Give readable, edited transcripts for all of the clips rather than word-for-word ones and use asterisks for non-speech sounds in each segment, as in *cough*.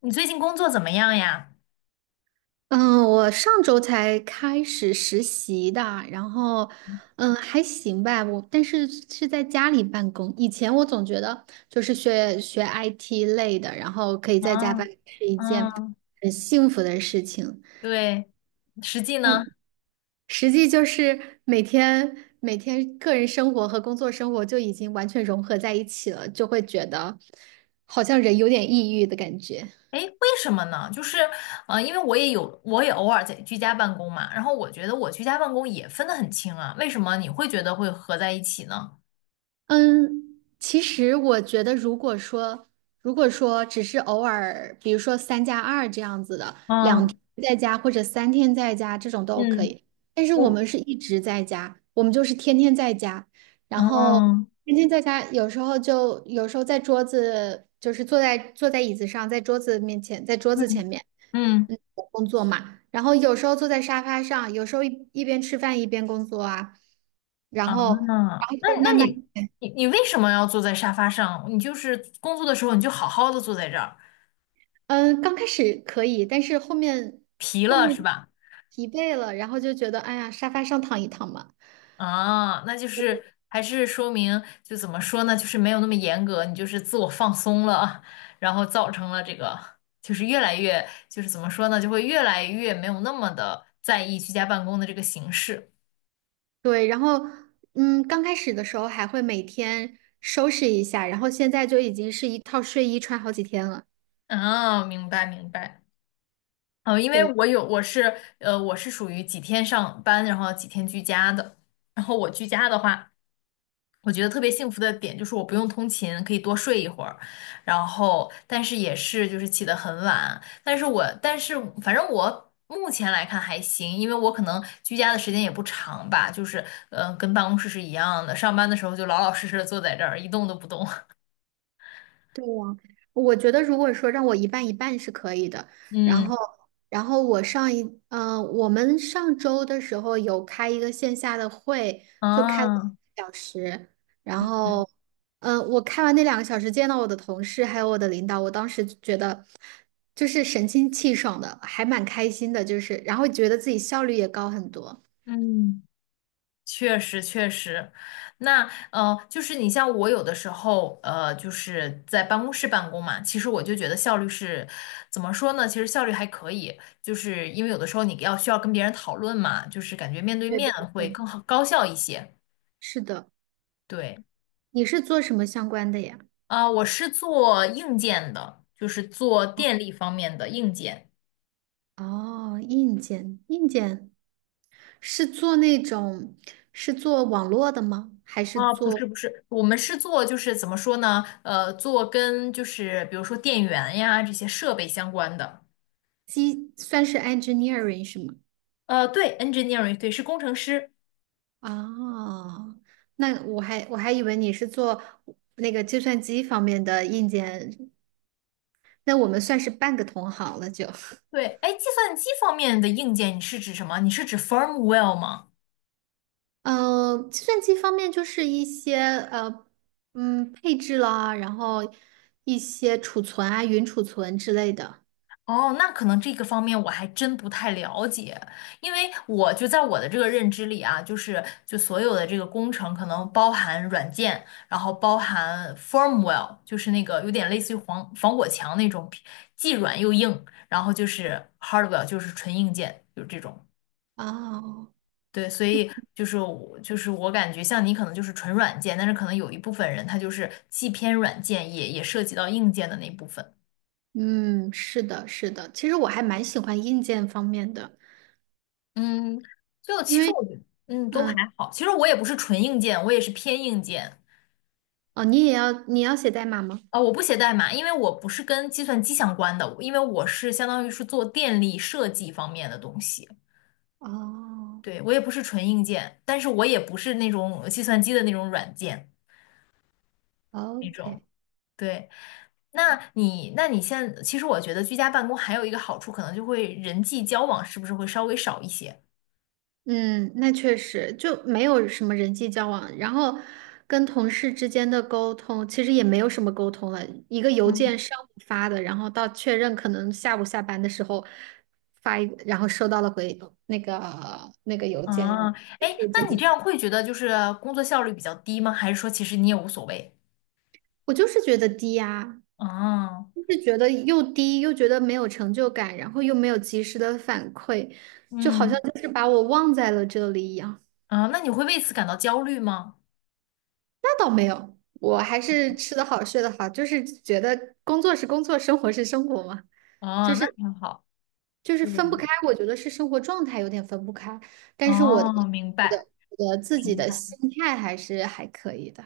你最近工作怎么样呀？嗯，我上周才开始实习的，然后，还行吧。我但是是在家里办公。以前我总觉得就是学学 IT 类的，然后可以在家办嗯公是一件嗯，很幸福的事情。对，实际呢？实际就是每天个人生活和工作生活就已经完全融合在一起了，就会觉得好像人有点抑郁的感觉。诶，为什么呢？就是，因为我也偶尔在居家办公嘛，然后我觉得我居家办公也分得很清啊，为什么你会觉得会合在一起呢？嗯，其实我觉得，如果说只是偶尔，比如说三加二这样子的，两嗯天在家或者三天在家这种都可嗯，以。但是我我们是一直在家，我们就是天天在家，然后嗯天天在家，有时候在桌子，就是坐在椅子上，在桌子嗯前面，嗯工作嘛。然后有时候坐在沙发上，有时候一边吃饭一边工作啊，然嗯，后那然后那就那慢慢。你为什么要坐在沙发上？你就是工作的时候你就好好的坐在这儿，嗯，刚开始可以，但是疲后了是面吧？疲惫了，然后就觉得哎呀，沙发上躺一躺嘛。啊，那就是还是说明，就怎么说呢，就是没有那么严格，你就是自我放松了啊，然后造成了这个，就是越来越，就是怎么说呢，就会越来越没有那么的在意居家办公的这个形式。对，然后刚开始的时候还会每天收拾一下，然后现在就已经是一套睡衣穿好几天了。啊，明白明白。哦，因为对。我有，我是属于几天上班，然后几天居家的。然后我居家的话，我觉得特别幸福的点就是我不用通勤，可以多睡一会儿，然后但是也是就是起得很晚，但是反正我目前来看还行，因为我可能居家的时间也不长吧，就是跟办公室是一样的，上班的时候就老老实实的坐在这儿一动都不动。*laughs* 对呀，我觉得如果说让我一半一半是可以的，然嗯，后，然后我上一，我们上周的时候有开一个线下的会，就开了啊，两个小时，然嗯后，我开完那2个小时，见到我的同事还有我的领导，我当时就觉得就是神清气爽的，还蛮开心的，就是，然后觉得自己效率也高很多。嗯。确实确实，那就是你像我有的时候，就是在办公室办公嘛，其实我就觉得效率是怎么说呢？其实效率还可以，就是因为有的时候你要需要跟别人讨论嘛，就是感觉面对对面对会对，更好高效一些。是的，对，你是做什么相关的呀？啊、我是做硬件的，就是做电力方面的硬件。哦，硬件，是做那种网络的吗？还是啊，不是做不是，我们是做就是怎么说呢？做跟就是比如说电源呀这些设备相关的。机，算是 engineering 是吗？对，engineering，对，是工程师。哦，那我还以为你是做那个计算机方面的硬件，那我们算是半个同行了就。对，哎，计算机方面的硬件，你是指什么？你是指 firmware 吗？呃，计算机方面就是一些配置啦，然后一些储存啊、云储存之类的。哦，那可能这个方面我还真不太了解，因为我就在我的这个认知里啊，就是就所有的这个工程可能包含软件，然后包含 firmware,就是那个有点类似于防火墙那种，既软又硬，然后就是 hardware,就是纯硬件，就是这种。哦，对，所以就是我感觉像你可能就是纯软件，但是可能有一部分人他就是既偏软件也涉及到硬件的那部分。嗯，是的，其实我还蛮喜欢硬件方面的。嗯，就因其实为。我觉得都还嗯，好。其实我也不是纯硬件，我也是偏硬件。哦，你要写代码吗？啊、我不写代码，因为我不是跟计算机相关的，因为我是相当于是做电力设计方面的东西。哦对，我也不是纯硬件，但是我也不是那种计算机的那种软件那种。，OK,对，那你，那你现其实我觉得居家办公还有一个好处，可能就会人际交往是不是会稍微少一些？嗯，那确实就没有什么人际交往，然后跟同事之间的沟通其实也没有什么沟通了，一个邮件嗯。上午发的，然后到确认可能下午下班的时候发一个，然后收到了回那个邮件，啊，哎，那你这样会觉得就是工作效率比较低吗？还是说其实你也无所谓？我就是觉得低呀、啊，就是觉得又低，又觉得没有成就感，然后又没有及时的反馈，就好像嗯，就是把我忘在了这里一样。啊，那你会为此感到焦虑吗？那倒没有，我还是吃得好，睡得好，就是觉得工作是工作，生活是生活嘛，哦，就那是很好。就是对，分不开。我觉得是生活状态有点分不开，但是哦，明我白。的我的自己的心态还是还可以的。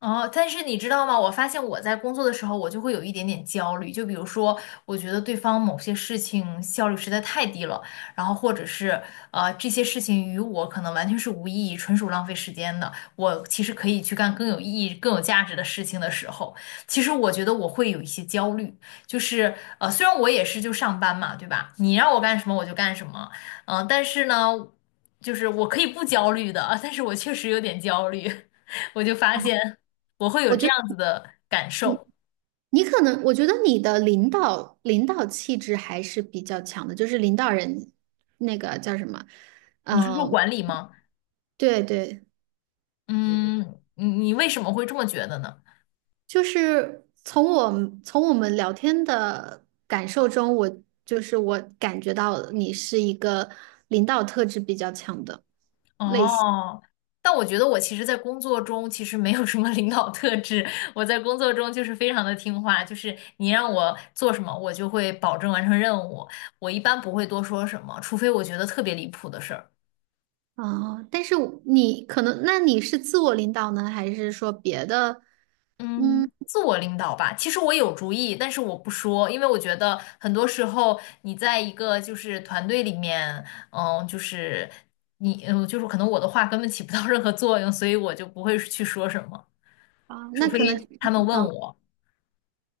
哦，但是你知道吗？我发现我在工作的时候，我就会有一点点焦虑。就比如说，我觉得对方某些事情效率实在太低了，然后或者是这些事情与我可能完全是无意义，纯属浪费时间的。我其实可以去干更有意义、更有价值的事情的时候，其实我觉得我会有一些焦虑。就是虽然我也是就上班嘛，对吧？你让我干什么我就干什么，但是呢，就是我可以不焦虑的，但是我确实有点焦虑，*laughs* 我就发现。我会有这样子我的感受。你可能，我觉得你的领导气质还是比较强的，就是领导人那个叫什么，你是说嗯，管理吗？对对，嗯，你为什么会这么觉得呢？就是从我们聊天的感受中，我就是我感觉到你是一个领导特质比较强的。哦，但我觉得我其实，在工作中其实没有什么领导特质。*laughs* 我在工作中就是非常的听话，就是你让我做什么，我就会保证完成任务。我一般不会多说什么，除非我觉得特别离谱的事儿。啊，但是你可能，那你是自我领导呢，还是说别的？嗯嗯，自我领导吧。其实我有主意，但是我不说，因为我觉得很多时候你在一个就是团队里面，就是你，就是可能我的话根本起不到任何作用，所以我就不会去说什么，啊，除那非可能。他们问方。我。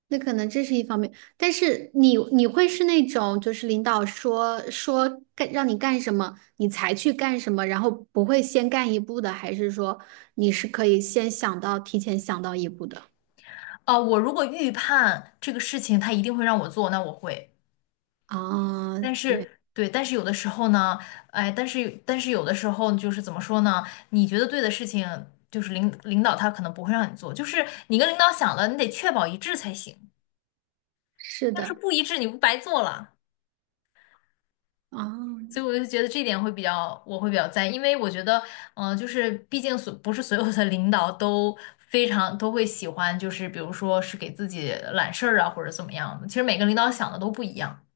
那可能这是一方面，但是你会是那种就是领导让你干什么，你才去干什么，然后不会先干一步的，还是说你是可以先想到提前想到一步的？啊。我如果预判这个事情他一定会让我做，那我会。啊，但对，是对，但是有的时候呢，哎，但是有的时候就是怎么说呢？你觉得对的事情，就是领导他可能不会让你做，就是你跟领导想了，你得确保一致才行。是要是的，不一致，你不白做了。啊，所以我就觉得这点会比较，我会比较在意，因为我觉得，就是毕竟所不是所有的领导都非常都会喜欢，就是比如说是给自己揽事儿啊，或者怎么样的。其实每个领导想的都不一样。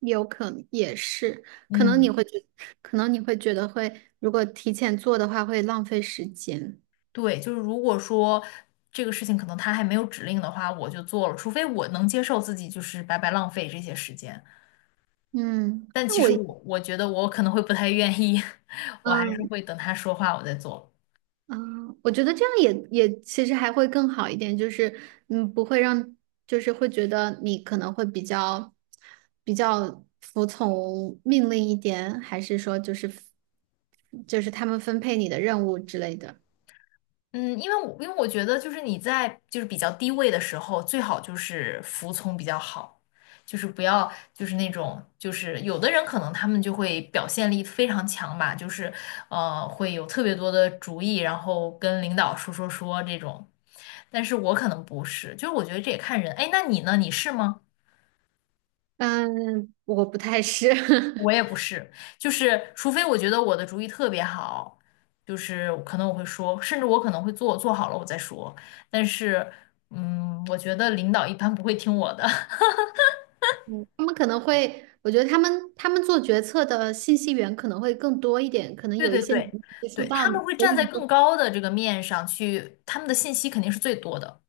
有可能也是，可能你嗯。会觉，可能你会觉得会，如果提前做的话会浪费时间。对，就是如果说这个事情可能他还没有指令的话，我就做了，除非我能接受自己就是白白浪费这些时间。嗯，但那其我，实我觉得我可能会不太愿意，*laughs* 我还是嗯，会等他说话我再做。嗯，我觉得这样也其实还会更好一点，就是嗯，不会让就是会觉得你可能会比较服从命令一点，还是说就是他们分配你的任务之类的。嗯，因为我觉得就是你在就是比较低位的时候，最好就是服从比较好，就是不要就是那种就是有的人可能他们就会表现力非常强吧，就是会有特别多的主意，然后跟领导说这种，但是我可能不是，就是我觉得这也看人。哎，那你呢？你是吗？嗯，我不太是，我 *laughs* 也不是，就是除非我觉得我的主意特别好，就是可能我会说，甚至我可能会做，做好了我再说。但是，嗯，我觉得领导一般不会听我的。*laughs* 嗯，他们可能会，我觉得他们做决策的信息源可能会更多一点，可能对有一对些你对，没接触对，到，他们会所站以在你更就高的这个面上去，他们的信息肯定是最多的。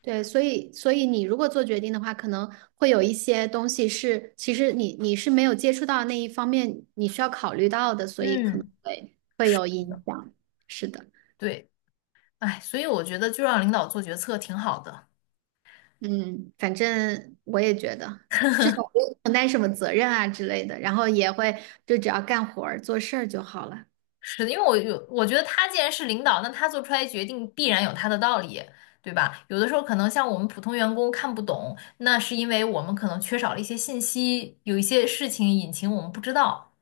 对，所以你如果做决定的话，可能会有一些东西是，其实你是没有接触到那一方面，你需要考虑到的，所以可能嗯，会有影响。是的，对，哎，所以我觉得就让领导做决策挺好的。嗯，反正我也觉得，至少不用承担什么责任啊之类的，然后也会就只要干活儿做事儿就好了。是的，因为我有，我觉得他既然是领导，那他做出来决定必然有他的道理，对吧？有的时候可能像我们普通员工看不懂，那是因为我们可能缺少了一些信息，有一些事情隐情我们不知道。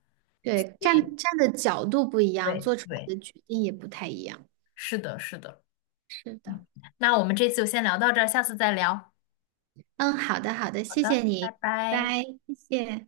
对，所以，站的角度不一样，对做出对，来的决定也不太一样。是的，是的。是的，嗯，那我们这次就先聊到这儿，下次再聊。嗯，好的好的，好谢的，谢拜你，拜。拜，谢谢。